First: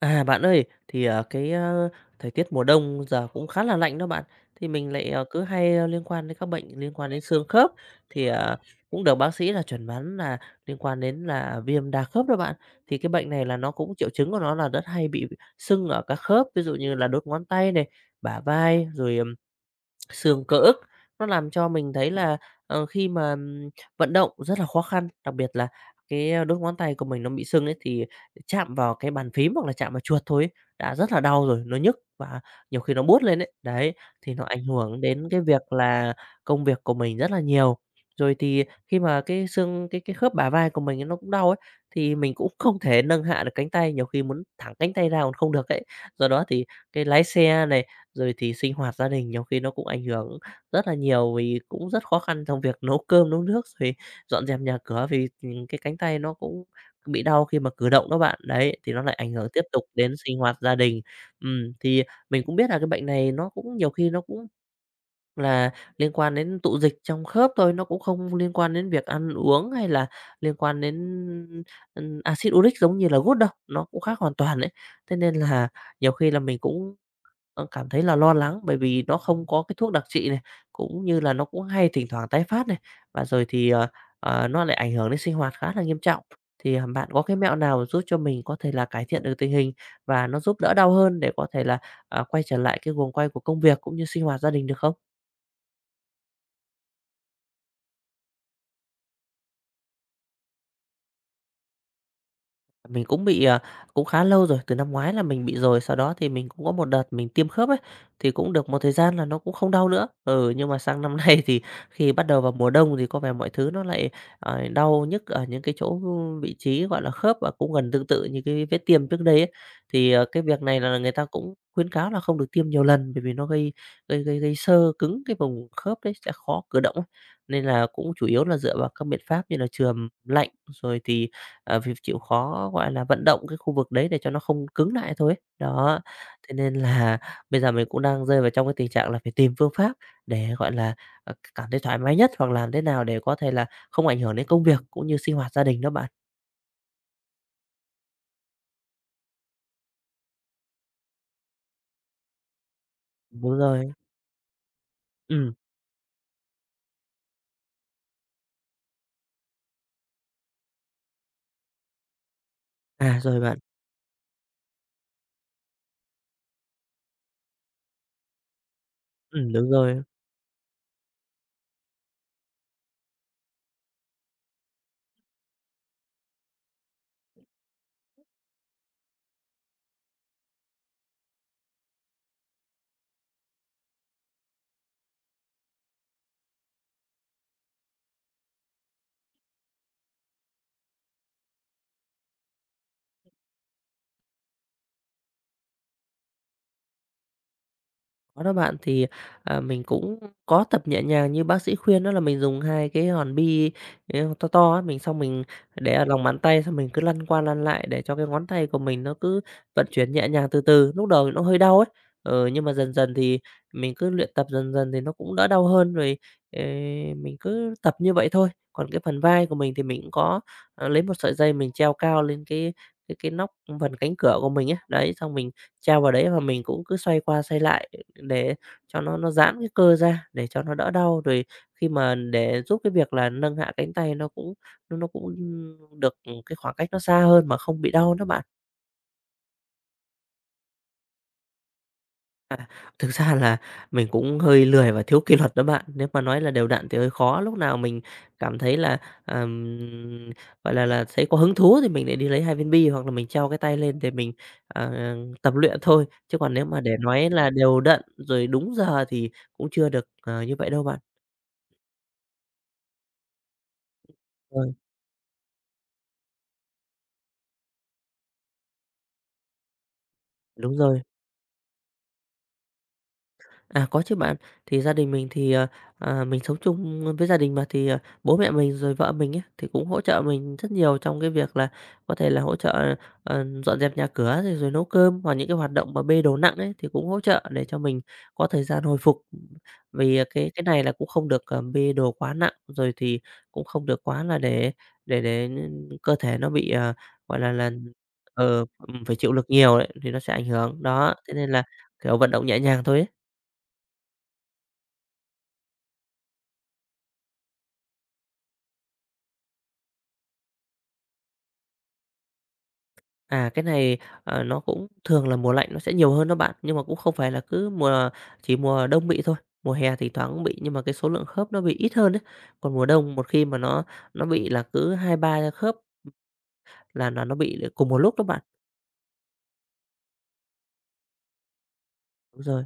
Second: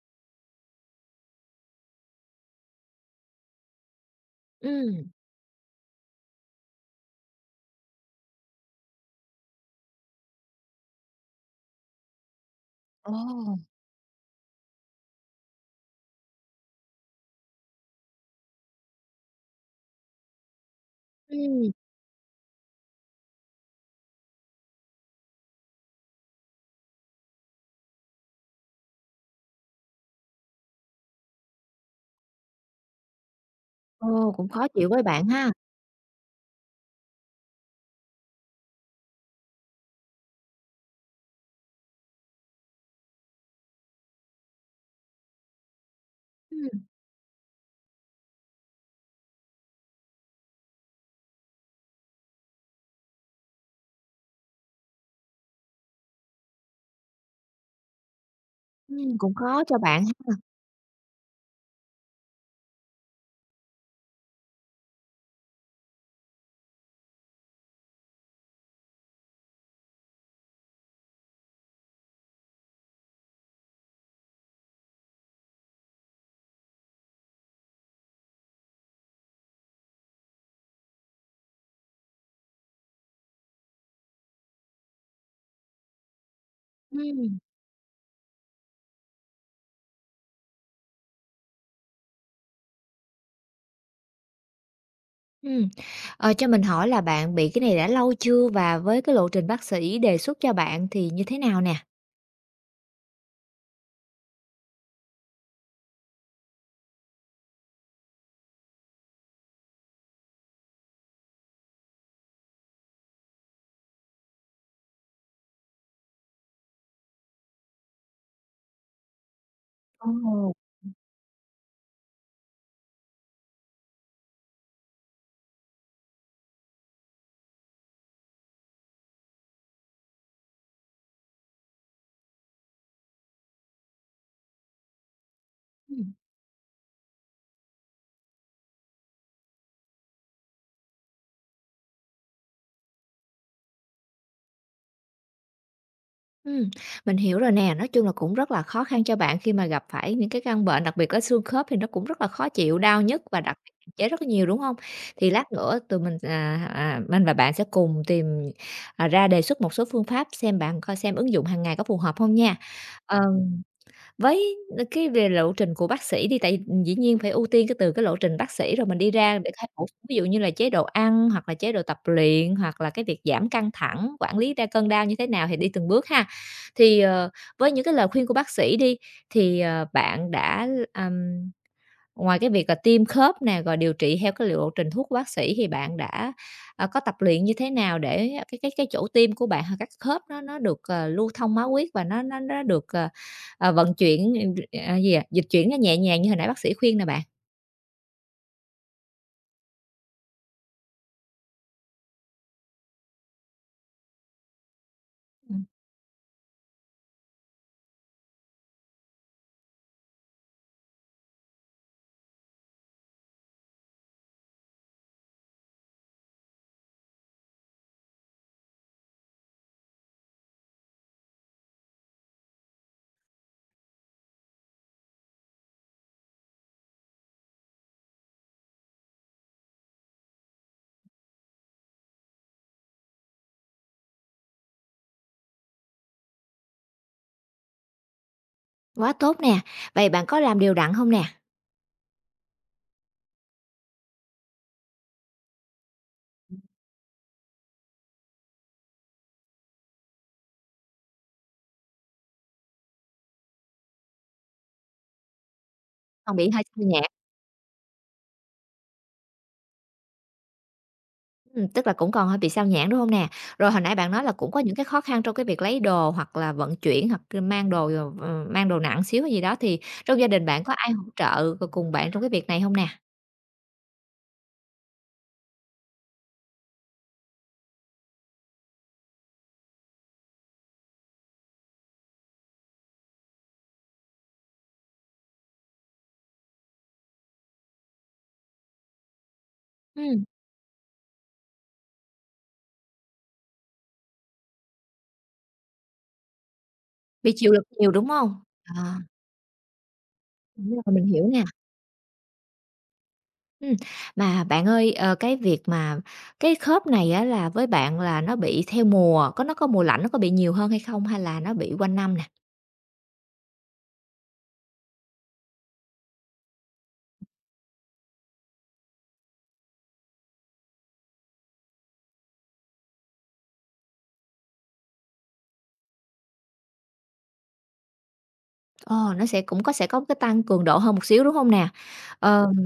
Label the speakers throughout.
Speaker 1: À, bạn ơi, thì, cái, ơ, thời tiết mùa đông giờ cũng khá là lạnh đó bạn. Thì mình
Speaker 2: Ừm.
Speaker 1: lại, cứ hay, ơ, liên quan đến các bệnh liên quan đến xương khớp, thì, cũng được bác sĩ là chẩn đoán là liên quan đến là viêm đa khớp đó bạn. Thì cái
Speaker 2: Ồ!
Speaker 1: bệnh này là nó cũng triệu chứng của nó là rất hay bị sưng ở các khớp, ví dụ như là đốt ngón tay này, bả vai, rồi, xương cơ ức, nó làm cho
Speaker 2: Ừm,
Speaker 1: mình thấy là, khi mà, vận động rất là khó khăn, đặc biệt là cái đốt ngón tay của mình nó bị sưng ấy, thì chạm vào cái bàn phím hoặc là chạm vào chuột thôi ấy, đã rất là đau rồi, nó nhức và nhiều khi nó buốt lên ấy. Đấy,
Speaker 2: ồ,
Speaker 1: thì nó
Speaker 2: Cũng
Speaker 1: ảnh
Speaker 2: khó chịu
Speaker 1: hưởng
Speaker 2: với
Speaker 1: đến
Speaker 2: bạn
Speaker 1: cái
Speaker 2: ha.
Speaker 1: việc là công việc của mình rất là nhiều. Rồi thì khi mà cái xương cái khớp bả vai của mình ấy, nó cũng đau ấy, thì mình cũng không thể nâng hạ được cánh tay, nhiều khi muốn thẳng cánh tay ra còn không được ấy. Do đó thì
Speaker 2: Ừm,
Speaker 1: cái lái xe này, rồi thì sinh hoạt gia đình nhiều khi nó cũng ảnh hưởng rất là nhiều vì cũng rất khó khăn trong việc nấu cơm, nấu nước, rồi dọn dẹp nhà cửa vì, cái cánh tay nó cũng bị đau khi mà cử động đó bạn. Đấy, thì nó lại ảnh
Speaker 2: Cũng
Speaker 1: hưởng
Speaker 2: khó
Speaker 1: tiếp
Speaker 2: cho
Speaker 1: tục
Speaker 2: bạn
Speaker 1: đến
Speaker 2: ha.
Speaker 1: sinh hoạt gia đình. Thì mình cũng biết là cái bệnh này nó cũng nhiều khi nó cũng là liên quan đến tụ dịch trong khớp thôi, nó cũng không liên quan đến việc ăn uống hay là liên quan đến, axit uric giống như là gút đâu, nó cũng khác hoàn toàn đấy. Thế nên là nhiều khi là mình cũng cảm thấy là lo lắng bởi vì nó không có cái thuốc đặc trị này, cũng như là nó cũng hay thỉnh thoảng tái phát này, và rồi thì, nó lại ảnh hưởng đến sinh hoạt khá là nghiêm trọng. Thì, bạn có cái
Speaker 2: Ừm,
Speaker 1: mẹo nào giúp cho mình có thể là cải thiện được tình hình và nó giúp đỡ đau hơn để có thể là, à, quay trở lại cái guồng quay của công việc cũng như sinh hoạt gia đình được không?
Speaker 2: ừm. Cho mình hỏi là bạn bị cái này đã lâu chưa và với cái lộ trình bác sĩ đề xuất cho bạn thì như thế nào nè?
Speaker 1: Mình cũng bị, à, cũng khá lâu rồi, từ năm ngoái là mình bị rồi, sau đó thì mình cũng có một đợt mình tiêm khớp ấy, thì cũng được một thời gian là nó cũng không đau nữa. Ừ, nhưng mà sang năm nay thì khi bắt đầu vào mùa đông thì có vẻ mọi thứ nó lại, đau nhức ở những cái chỗ vị trí, gọi là, khớp và cũng gần tương tự như cái vết tiêm trước đây ấy. Thì, cái
Speaker 2: Ồ.
Speaker 1: việc này là người ta cũng khuyến cáo là không được tiêm nhiều lần bởi vì nó gây gây gây gây xơ cứng cái vùng khớp đấy, sẽ khó cử động ấy. Nên là cũng chủ yếu là dựa vào các biện pháp như là chườm lạnh, rồi thì vì chịu khó, gọi là, vận động cái khu vực đấy để cho nó không cứng lại thôi ấy. Đó,
Speaker 2: Ừm.
Speaker 1: thế nên là bây giờ mình cũng đang rơi vào trong cái tình trạng là phải tìm phương pháp để, gọi là, cảm thấy thoải mái nhất hoặc làm thế nào để có thể là không ảnh hưởng đến công việc cũng như sinh hoạt gia đình đó bạn.
Speaker 2: Ừm, mình hiểu rồi nè, nói chung là cũng rất là khó khăn cho bạn khi mà gặp phải những cái căn bệnh, đặc biệt là xương khớp thì nó cũng rất là khó chịu, đau nhức và
Speaker 1: Đúng
Speaker 2: đặc biệt hạn
Speaker 1: rồi.
Speaker 2: chế rất là nhiều, đúng không? Thì lát
Speaker 1: Ừ,
Speaker 2: nữa tụi mình, à, mình và bạn sẽ cùng tìm, à, ra đề xuất một số phương pháp xem bạn coi xem ứng dụng hàng ngày có phù hợp không nha.
Speaker 1: à,
Speaker 2: Ờ
Speaker 1: rồi bạn.
Speaker 2: với cái về lộ trình của bác sĩ đi, tại vì dĩ nhiên phải ưu tiên cái từ cái lộ trình bác sĩ rồi mình đi ra để khai
Speaker 1: Đúng
Speaker 2: bổ sung,
Speaker 1: rồi.
Speaker 2: ví dụ như là chế độ ăn hoặc là chế độ tập luyện, hoặc là cái việc giảm căng thẳng, quản lý ra cơn đau như thế nào thì đi từng bước ha. Thì, với những cái lời khuyên của bác sĩ đi, thì, bạn đã, ngoài cái việc là tiêm khớp nè, rồi điều trị theo cái liệu trình thuốc của bác sĩ thì bạn đã, có tập luyện như thế nào để cái chỗ tiêm của bạn hoặc các khớp nó được, lưu thông máu huyết và nó được, vận chuyển, gì à, dịch chuyển nó nhẹ nhàng như hồi nãy bác sĩ khuyên nè bạn?
Speaker 1: Có đó bạn, thì, à, mình cũng có tập nhẹ nhàng như bác sĩ khuyên đó là mình dùng 2 cái hòn bi, ơ, to to á, mình xong mình
Speaker 2: Ừm,
Speaker 1: để ở lòng bàn tay, xong mình cứ lăn qua lăn lại để cho cái ngón tay của mình nó cứ vận chuyển nhẹ nhàng từ từ. Lúc đầu thì nó hơi đau ấy, ừ, nhưng mà dần dần thì mình cứ luyện tập dần dần thì nó cũng đỡ đau hơn rồi, ờ, mình cứ tập như vậy thôi. Còn cái phần vai của mình thì mình cũng có, lấy một sợi dây mình treo cao lên cái nóc phần cánh cửa của mình ấy, đấy, xong mình treo vào đấy và mình cũng cứ xoay qua xoay lại. Để cho nó giãn cái cơ ra, để cho nó đỡ đau, rồi khi mà để giúp cái việc là nâng hạ cánh tay nó cũng được cái khoảng cách nó xa hơn mà không bị đau đó bạn.
Speaker 2: Quá tốt nè. Vậy bạn có làm đều đặn không nè?
Speaker 1: À, thực ra là mình cũng hơi lười và thiếu kỷ luật đó bạn. Nếu mà nói là đều đặn thì hơi khó, lúc nào mình cảm thấy là, ờm, gọi là, thấy có hứng thú thì mình lại đi lấy 2 viên bi, hoặc là mình treo cái tay lên để mình, ờ, tập luyện thôi.
Speaker 2: Còn
Speaker 1: Chứ
Speaker 2: bị
Speaker 1: còn
Speaker 2: hơi
Speaker 1: nếu mà để
Speaker 2: nhẹ.
Speaker 1: nói là đều đặn rồi đúng giờ thì cũng chưa được, như vậy đâu bạn.
Speaker 2: Tức là cũng còn hơi bị sao nhãng, đúng hông nè? Rồi hồi nãy bạn nói là cũng
Speaker 1: Ờ.
Speaker 2: có những cái khó khăn trong cái việc lấy đồ hoặc là vận chuyển hoặc là mang đồ, mang đồ nặng xíu hay gì đó, thì trong gia đình bạn có
Speaker 1: Đúng
Speaker 2: ai
Speaker 1: rồi.
Speaker 2: hỗ trợ cùng bạn trong cái việc này hông nè?
Speaker 1: À, có chứ bạn. Thì gia đình mình thì, à, mình sống chung với gia đình mà, thì, bố mẹ mình rồi vợ mình ấy, thì cũng hỗ trợ mình rất nhiều trong cái việc là có thể là hỗ trợ, dọn dẹp nhà cửa rồi rồi nấu cơm, hoặc những cái hoạt động mà bê đồ nặng ấy, thì cũng hỗ trợ để cho mình có thời gian hồi phục. Vì, à,
Speaker 2: Ừm,
Speaker 1: cái này là cũng không được, bê đồ quá nặng, rồi thì cũng không được quá là để cơ thể nó bị,
Speaker 2: bị
Speaker 1: gọi là
Speaker 2: chịu lực
Speaker 1: là,
Speaker 2: nhiều, đúng hông?
Speaker 1: ờ,
Speaker 2: À,
Speaker 1: phải chịu lực nhiều ấy, thì nó sẽ ảnh
Speaker 2: đúng
Speaker 1: hưởng.
Speaker 2: rồi, mình
Speaker 1: Đó,
Speaker 2: hiểu
Speaker 1: thế
Speaker 2: nè.
Speaker 1: nên là, kiểu, vận động nhẹ nhàng thôi ấy.
Speaker 2: Ừm, mà bạn ơi, cái việc mà cái khớp này á là với bạn là nó bị theo mùa, có nó có mùa lạnh nó có bị nhiều hơn hay không hay là nó bị quanh năm nè?
Speaker 1: À, cái này, nó cũng thường là mùa lạnh nó sẽ nhiều hơn đó bạn, nhưng mà cũng không phải là cứ mùa chỉ mùa đông bị thôi. Mùa hè thì thoáng cũng bị nhưng mà cái số lượng khớp nó bị ít hơn đấy. Còn mùa đông một khi mà nó bị là cứ hai ba khớp là nó bị cùng một lúc đó bạn.
Speaker 2: Ờ, nó sẽ cũng có sẽ có cái tăng cường độ hơn một xíu, đúng không nè?
Speaker 1: Đúng
Speaker 2: Ờm,
Speaker 1: rồi.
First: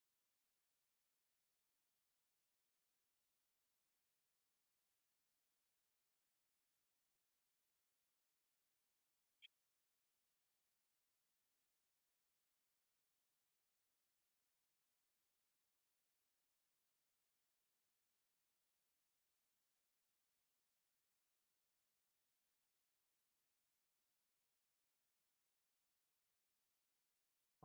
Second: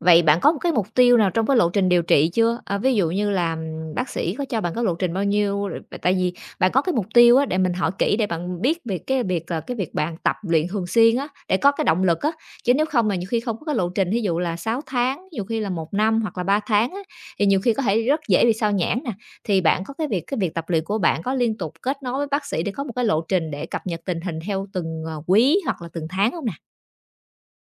Speaker 2: Vậy bạn có một cái mục tiêu nào trong cái lộ trình điều trị chưa? À, ví dụ như là, bác sĩ có cho bạn cái lộ trình bao nhiêu? Rồi tại vì bạn có cái mục tiêu á, để mình hỏi kỹ để bạn biết về cái việc là cái việc bạn tập luyện thường xuyên á, để có cái động lực á, chứ nếu không mà nhiều khi không có cái lộ trình, ví dụ là 6 tháng, nhiều khi là một năm hoặc là 3 tháng á, thì nhiều khi có thể rất dễ bị sao nhãng nè. Thì bạn có cái việc tập luyện của bạn có liên tục kết nối với bác sĩ để có một cái lộ trình để cập nhật tình hình theo từng, quý hoặc là từng tháng không nè?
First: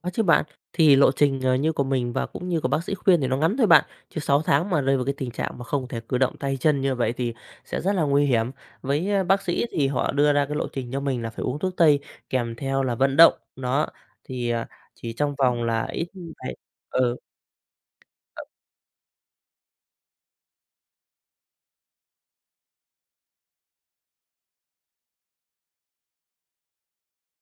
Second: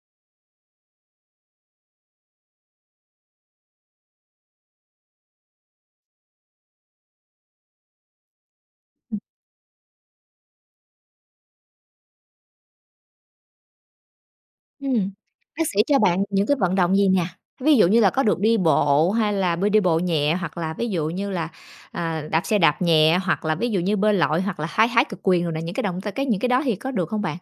Speaker 1: Có chứ bạn, thì lộ trình, như của mình và cũng như của bác sĩ khuyên thì nó ngắn thôi bạn, chứ 6 tháng mà rơi vào cái tình trạng mà không thể cử động tay chân như vậy thì sẽ rất là nguy hiểm. Với, a, bác sĩ thì họ đưa ra cái lộ trình cho mình là phải uống thuốc tây kèm theo là vận động, đó, thì, à,
Speaker 2: Ừm,
Speaker 1: chỉ trong vòng
Speaker 2: bác sĩ
Speaker 1: là
Speaker 2: cho
Speaker 1: ít
Speaker 2: bạn những
Speaker 1: phải
Speaker 2: cái vận động gì
Speaker 1: ừ.
Speaker 2: nè? Ví dụ như là có được đi bộ hay là bơi đi bộ nhẹ, hoặc là ví dụ như là, à, đạp xe đạp nhẹ, hoặc là ví dụ như bơi lội, hoặc là hái hái cực quyền rồi nè, những cái động tác cái những cái đó thì có được không bạn?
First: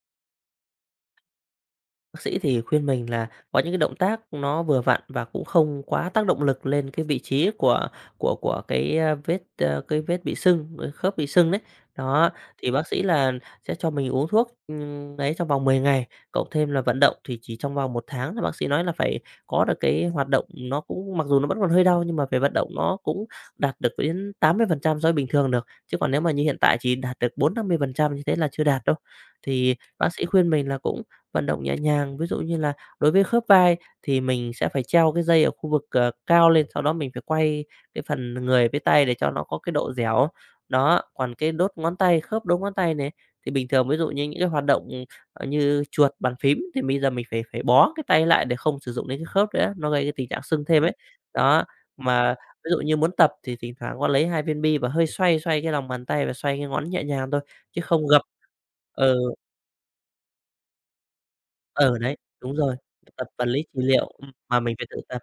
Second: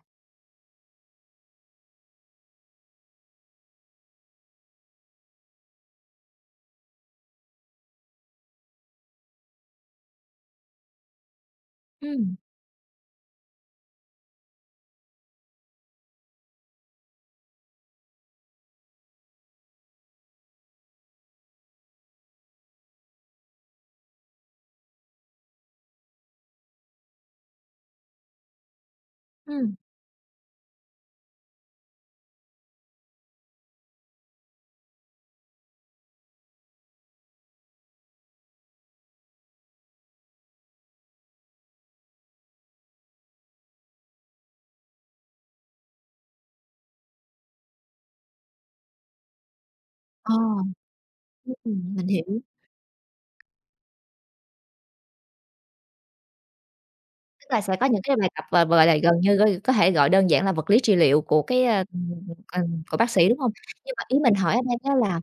Speaker 1: Bác sĩ thì khuyên mình là có những cái động tác nó vừa vặn và cũng không quá tác động lực lên cái vị trí của cái, a, cái vết bị sưng, cái khớp bị sưng đấy. Đó,
Speaker 2: Ừm,
Speaker 1: thì bác sĩ là sẽ cho mình uống thuốc, ấy trong vòng 10 ngày, cộng thêm là vận động thì chỉ trong vòng 1 tháng là bác sĩ nói là phải có được cái hoạt động nó cũng mặc dù nó vẫn còn hơi đau nhưng mà về vận động nó cũng đạt được đến 80% so với bình thường được, chứ còn nếu mà như hiện tại chỉ đạt được 40-50% như thế là chưa đạt đâu. Thì
Speaker 2: ừm.
Speaker 1: bác sĩ khuyên mình là cũng vận động nhẹ nhàng. Ví dụ như là đối với khớp vai thì mình sẽ phải treo cái dây ở khu vực, cao lên, sau đó mình phải quay cái phần người với tay để cho nó có cái độ dẻo. Đó, còn cái đốt ngón tay, khớp đốt ngón tay này, thì bình thường ví dụ như những cái hoạt động, như chuột, bàn phím thì bây giờ mình phải phải bó cái tay lại để không sử dụng đến cái khớp nữa, nó gây cái tình
Speaker 2: Ờ,
Speaker 1: trạng sưng thêm ấy. Đó,
Speaker 2: mình hiểu.
Speaker 1: mà ví dụ như muốn tập thì thỉnh thoảng có lấy 2 viên bi và hơi xoay xoay cái lòng bàn tay và xoay cái ngón nhẹ nhàng thôi,
Speaker 2: Tức là sẽ
Speaker 1: chứ
Speaker 2: có những
Speaker 1: không
Speaker 2: cái
Speaker 1: gập.
Speaker 2: bài tập, và, gọi là, gần
Speaker 1: Ừ.
Speaker 2: như coi có thể gọi đơn giản là vật lý trị liệu của cái,
Speaker 1: Ừ, đấy, đúng rồi,
Speaker 2: của bác
Speaker 1: tập
Speaker 2: sĩ, đúng
Speaker 1: vật
Speaker 2: hông?
Speaker 1: lý trị
Speaker 2: Nhưng mà
Speaker 1: liệu,
Speaker 2: ý mình hỏi
Speaker 1: mà
Speaker 2: ở
Speaker 1: mình
Speaker 2: đây
Speaker 1: phải
Speaker 2: á
Speaker 1: tự tập.
Speaker 2: là,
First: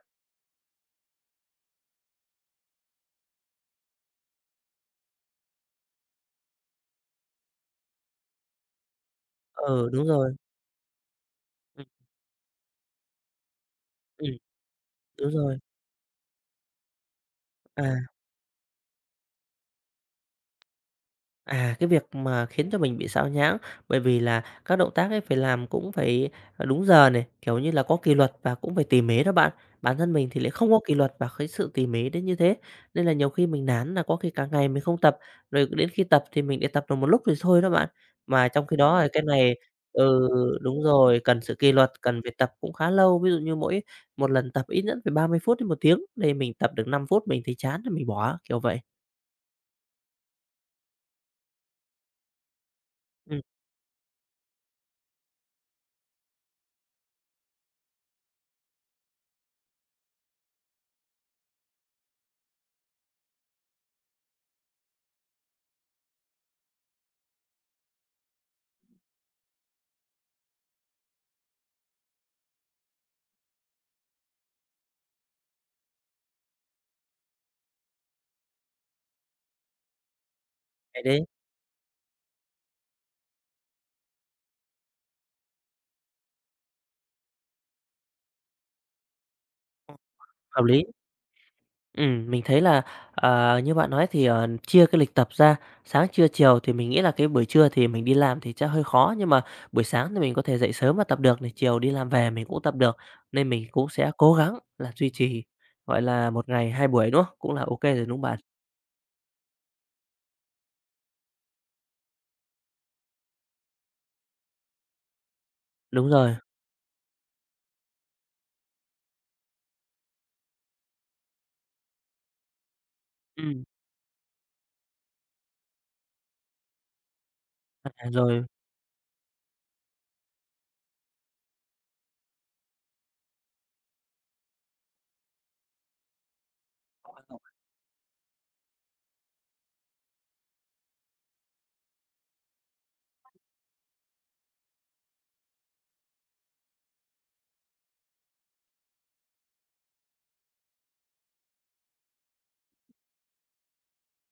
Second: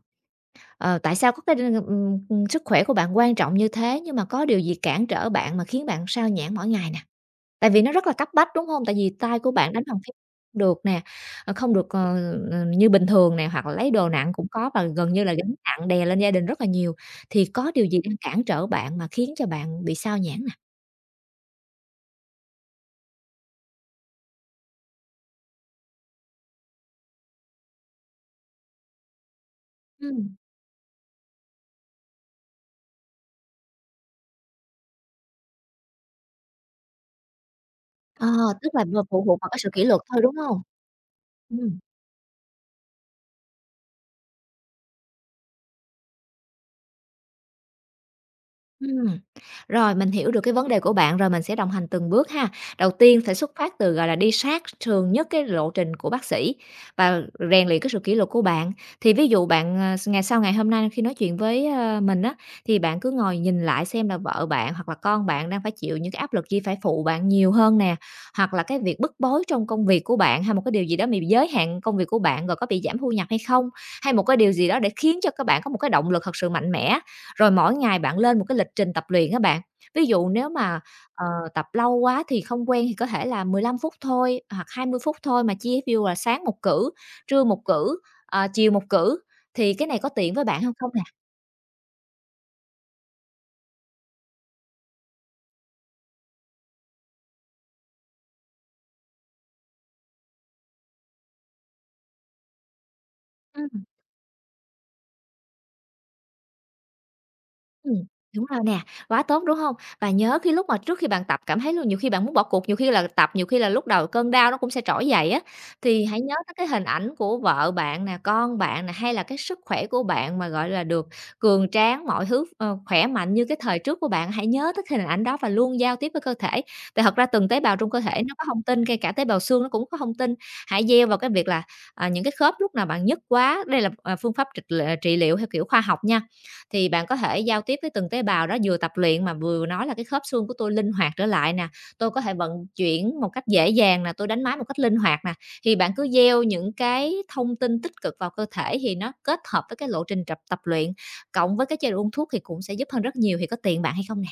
Speaker 2: tại sao có cái đ sức khỏe của bạn quan trọng như thế, nhưng mà có điều gì cản trở bạn mà khiến bạn xao nhãng mỗi ngày nè? Tại vì nó rất là cấp bách, đúng hông? Tại vì tay của bạn đánh
Speaker 1: Ừ,
Speaker 2: bằng
Speaker 1: đúng
Speaker 2: phím
Speaker 1: rồi.
Speaker 2: được nè, không
Speaker 1: Ừm,
Speaker 2: được, như bình thường nè, hoặc là lấy đồ nặng
Speaker 1: ừm,
Speaker 2: cũng có và gần như
Speaker 1: đúng
Speaker 2: là gánh
Speaker 1: rồi.
Speaker 2: nặng đè lên gia đình rất là nhiều, thì có điều
Speaker 1: À.
Speaker 2: gì đang cản trở bạn mà khiến cho bạn bị xao nhãng nè?
Speaker 1: À, cái việc mà khiến cho mình bị sao nhãng, bởi vì là các động tác ấy phải làm cũng phải, đúng giờ này, kiểu như là, có kỷ luật và cũng phải tỉ mỉ đó bạn. Bản thân mình
Speaker 2: Ừm.
Speaker 1: thì lại không có kỷ luật và cái sự tỉ mỉ đến như thế, nên là nhiều khi mình nản là có khi cả ngày mình không tập, rồi đến khi tập thì mình để tập được một lúc rồi thôi đó bạn.
Speaker 2: Ờ,
Speaker 1: Mà trong
Speaker 2: Tức
Speaker 1: khi
Speaker 2: là
Speaker 1: đó,
Speaker 2: vừa
Speaker 1: cái
Speaker 2: phụ thuộc vào
Speaker 1: này.
Speaker 2: cái sự kỷ luật thôi,
Speaker 1: Ừ,
Speaker 2: đúng hông?
Speaker 1: đúng rồi, cần sự kỷ
Speaker 2: Ừm.
Speaker 1: luật, cần phải tập cũng khá lâu, ví dụ như mỗi một lần tập ít nhất phải 30 phút đến 1 tiếng, đây mình tập được 5 phút mình thấy chán thì mình bỏ, kiểu vậy.
Speaker 2: Ừm, Rồi mình hiểu được cái vấn đề của bạn rồi, mình sẽ đồng hành từng bước ha. Đầu tiên phải
Speaker 1: Ừm,
Speaker 2: xuất phát từ, gọi là, đi sát thường nhất cái lộ trình của bác sĩ và rèn luyện cái sự kỷ luật của bạn. Thì ví dụ bạn, ngày sau ngày hôm nay khi nói chuyện với, ơ, mình á, thì bạn cứ ngồi nhìn lại xem là vợ bạn hoặc là con bạn đang phải chịu những cái áp lực gì phải phụ bạn nhiều hơn nè, hoặc là cái việc bức bối trong công việc của bạn, hay một cái điều gì đó bị giới hạn công việc của bạn rồi có bị giảm thu nhập hay không? Hay một cái điều gì đó để khiến cho các bạn có một cái động lực thật sự mạnh mẽ. Rồi mỗi ngày bạn lên một cái lịch trình tập luyện á bạn. Ví dụ nếu mà,
Speaker 1: cái đấy
Speaker 2: ờ, tập lâu quá thì không quen thì có thể là 15 phút thôi hoặc 20 phút thôi mà chia ví dụ là sáng một cử, trưa một cử, chiều một cử, thì cái này có tiện với bạn
Speaker 1: hợp
Speaker 2: hơn
Speaker 1: lý.
Speaker 2: không nè?
Speaker 1: Mình thấy là, như bạn nói thì, chia cái lịch tập ra, sáng, trưa, chiều thì mình nghĩ là cái buổi trưa thì mình đi làm thì sẽ hơi khó, nhưng mà buổi sáng thì mình có thể dậy sớm và tập được này, chiều đi làm về mình cũng tập được, nên mình cũng sẽ cố gắng là duy trì, gọi là, một ngày 2 buổi, đúng không? Cũng là ok
Speaker 2: Ừm,
Speaker 1: rồi, đúng không bạn?
Speaker 2: Đúng rồi nè, quá tốt, đúng hông? Và nhớ khi lúc mà trước khi bạn tập cảm thấy luôn nhiều khi bạn muốn bỏ cuộc, nhiều khi là tập, nhiều khi là lúc đầu cơn đau nó cũng sẽ trỗi dậy á, thì
Speaker 1: Đúng
Speaker 2: hãy
Speaker 1: rồi,
Speaker 2: nhớ tới cái hình ảnh của vợ bạn nè, con bạn nè, hay là cái sức khỏe của bạn mà, gọi là, được cường tráng, mọi thứ, khỏe mạnh như cái
Speaker 1: ừm,
Speaker 2: thời trước của bạn. Hãy nhớ tới cái hình ảnh đó và luôn giao tiếp với cơ thể, tại thật ra từng tế bào
Speaker 1: à,
Speaker 2: trong cơ thể nó
Speaker 1: rồi.
Speaker 2: có thông tin, ngay cả tế bào xương nó cũng có thông tin. Hãy gieo vào cái việc là, à, những cái khớp lúc nào bạn nhức quá đây là, à, phương pháp trịch lệ trị liệu theo kiểu khoa học nha, thì bạn có thể giao tiếp với từng tế bào đó, vừa tập luyện mà vừa nói là "Cái khớp xương của tôi linh hoạt trở lại nè, tôi có thể vận chuyển một cách dễ dàng nè, tôi đánh máy một cách linh hoạt nè." Thì bạn cứ gieo những cái thông tin tích cực vào cơ thể thì nó kết hợp với cái lộ trình tập tập luyện, cộng với cái chế độ uống thuốc thì cũng sẽ giúp hơn rất nhiều, thì có tiền bạn hay không nè?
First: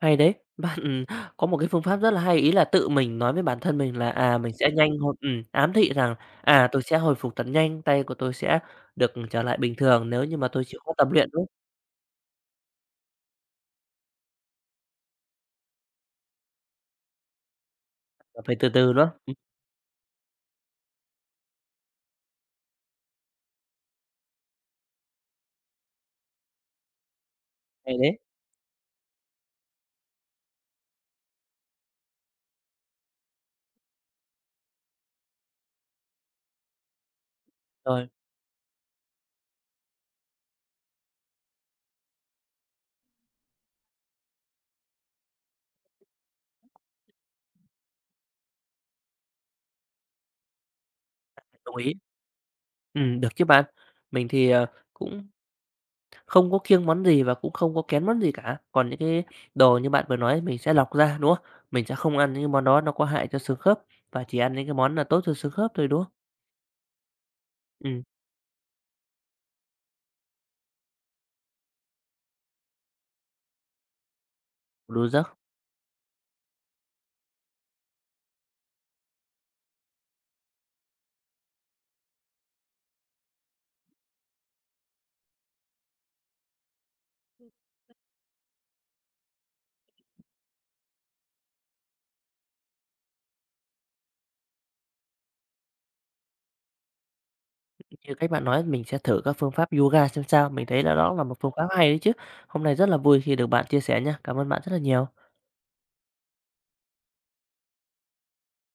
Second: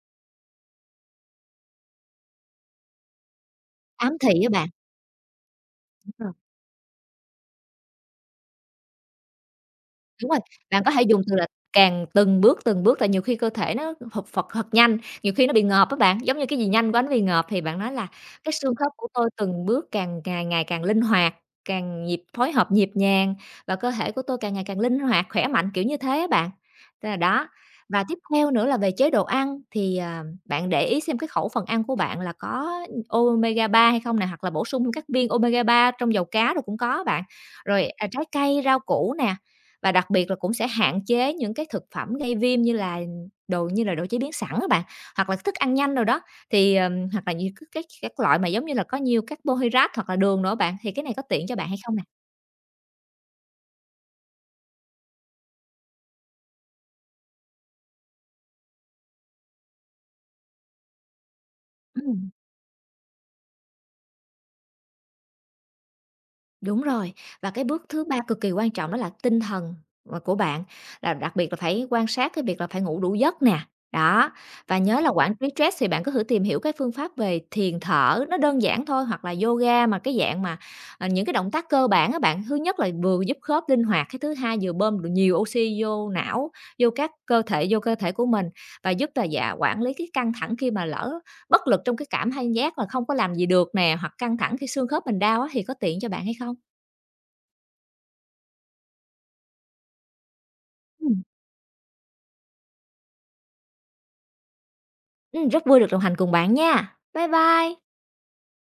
Speaker 1: Hay đấy. Bạn có một cái phương pháp rất là hay, ý là tự mình nói với bản thân mình là,
Speaker 2: Ám thị
Speaker 1: à,
Speaker 2: với
Speaker 1: mình
Speaker 2: bạn.
Speaker 1: sẽ nhanh hồi ám thị rằng, à, tôi sẽ hồi phục thật nhanh, tay của tôi sẽ được trở lại bình thường nếu
Speaker 2: Đúng
Speaker 1: như
Speaker 2: rồi,
Speaker 1: mà tôi chịu
Speaker 2: bạn có
Speaker 1: khó
Speaker 2: thể
Speaker 1: tập
Speaker 2: dùng
Speaker 1: luyện,
Speaker 2: từ
Speaker 1: đúng
Speaker 2: là càng từng bước, tại nhiều khi cơ thể nó hụt phật thật nhanh, nhiều khi nó bị ngợp á bạn, giống như cái gì nhanh quá nó bị ngợp, thì bạn nói là
Speaker 1: không?
Speaker 2: "Cái
Speaker 1: Phải từ
Speaker 2: xương
Speaker 1: từ
Speaker 2: khớp của
Speaker 1: nữa.
Speaker 2: tôi
Speaker 1: Ừm,
Speaker 2: từng bước càng ngày ngày càng linh hoạt, càng nhịp phối hợp nhịp nhàng và cơ thể của tôi càng ngày càng linh hoạt, khỏe mạnh", kiểu như thế á bạn. Thế là đó,
Speaker 1: hay
Speaker 2: và
Speaker 1: đấy.
Speaker 2: tiếp theo nữa là về chế độ ăn thì, à, bạn để ý xem cái khẩu phần ăn của bạn là có omega-3 hay không nè, hoặc là bổ sung các viên omega-3 trong dầu cá rồi cũng có bạn. Rồi, à,
Speaker 1: Rồi,
Speaker 2: trái cây, rau củ nè, và đặc biệt là cũng sẽ hạn chế những cái thực phẩm gây viêm như là đồ chế biến sẵn các bạn, hoặc là thức ăn nhanh đồ đó, thì, hoặc là nhiều cái các loại mà giống như là có nhiều carbon-hydrate hoặc là đường nữa bạn, thì cái này có tiện cho bạn
Speaker 1: đồng
Speaker 2: hay
Speaker 1: ý.
Speaker 2: không nè?
Speaker 1: Được chứ bạn. Mình thì, cũng không có kiêng món gì và cũng không có kén món gì cả. Còn những cái đồ như bạn vừa nói mình sẽ lọc ra, đúng không? Mình sẽ không
Speaker 2: Ừm.
Speaker 1: ăn những cái món đó nó có hại cho xương khớp và chỉ ăn những cái món là tốt cho xương khớp thôi, đúng không?
Speaker 2: Đúng rồi, và cái bước
Speaker 1: Ừm,
Speaker 2: thứ ba cực kỳ quan trọng đó là tinh thần, của bạn, là đặc biệt là phải quan sát cái việc là phải ngủ đủ giấc nè. Đó, và nhớ
Speaker 1: đủ
Speaker 2: là quản
Speaker 1: giấc.
Speaker 2: lý stress thì bạn có thử tìm hiểu cái phương pháp về thiền thở, nó đơn giản thôi, hoặc là yoga mà cái dạng mà, những cái động tác cơ bản á bạn. Thứ nhất là vừa giúp khớp linh hoạt, cái thứ hai vừa bơm được nhiều oxy vô não, vô các cơ thể vô cơ thể của mình và giúp là dạ quản lý cái căng thẳng khi mà lỡ bất lực trong cái cảm hay giác là không có làm gì được nè, hoặc căng thẳng khi xương khớp mình đau á, thì có tiện cho bạn hay không?
Speaker 1: Như cách bạn nói mình sẽ thử các phương pháp yoga xem sao, mình thấy là đó
Speaker 2: Ừm.
Speaker 1: là một phương pháp hay đấy chứ. Hôm nay rất là vui khi được bạn chia sẻ nha. Cảm ơn bạn rất là nhiều.
Speaker 2: Rất vui được đồng hành cùng bạn nha. Bye bye.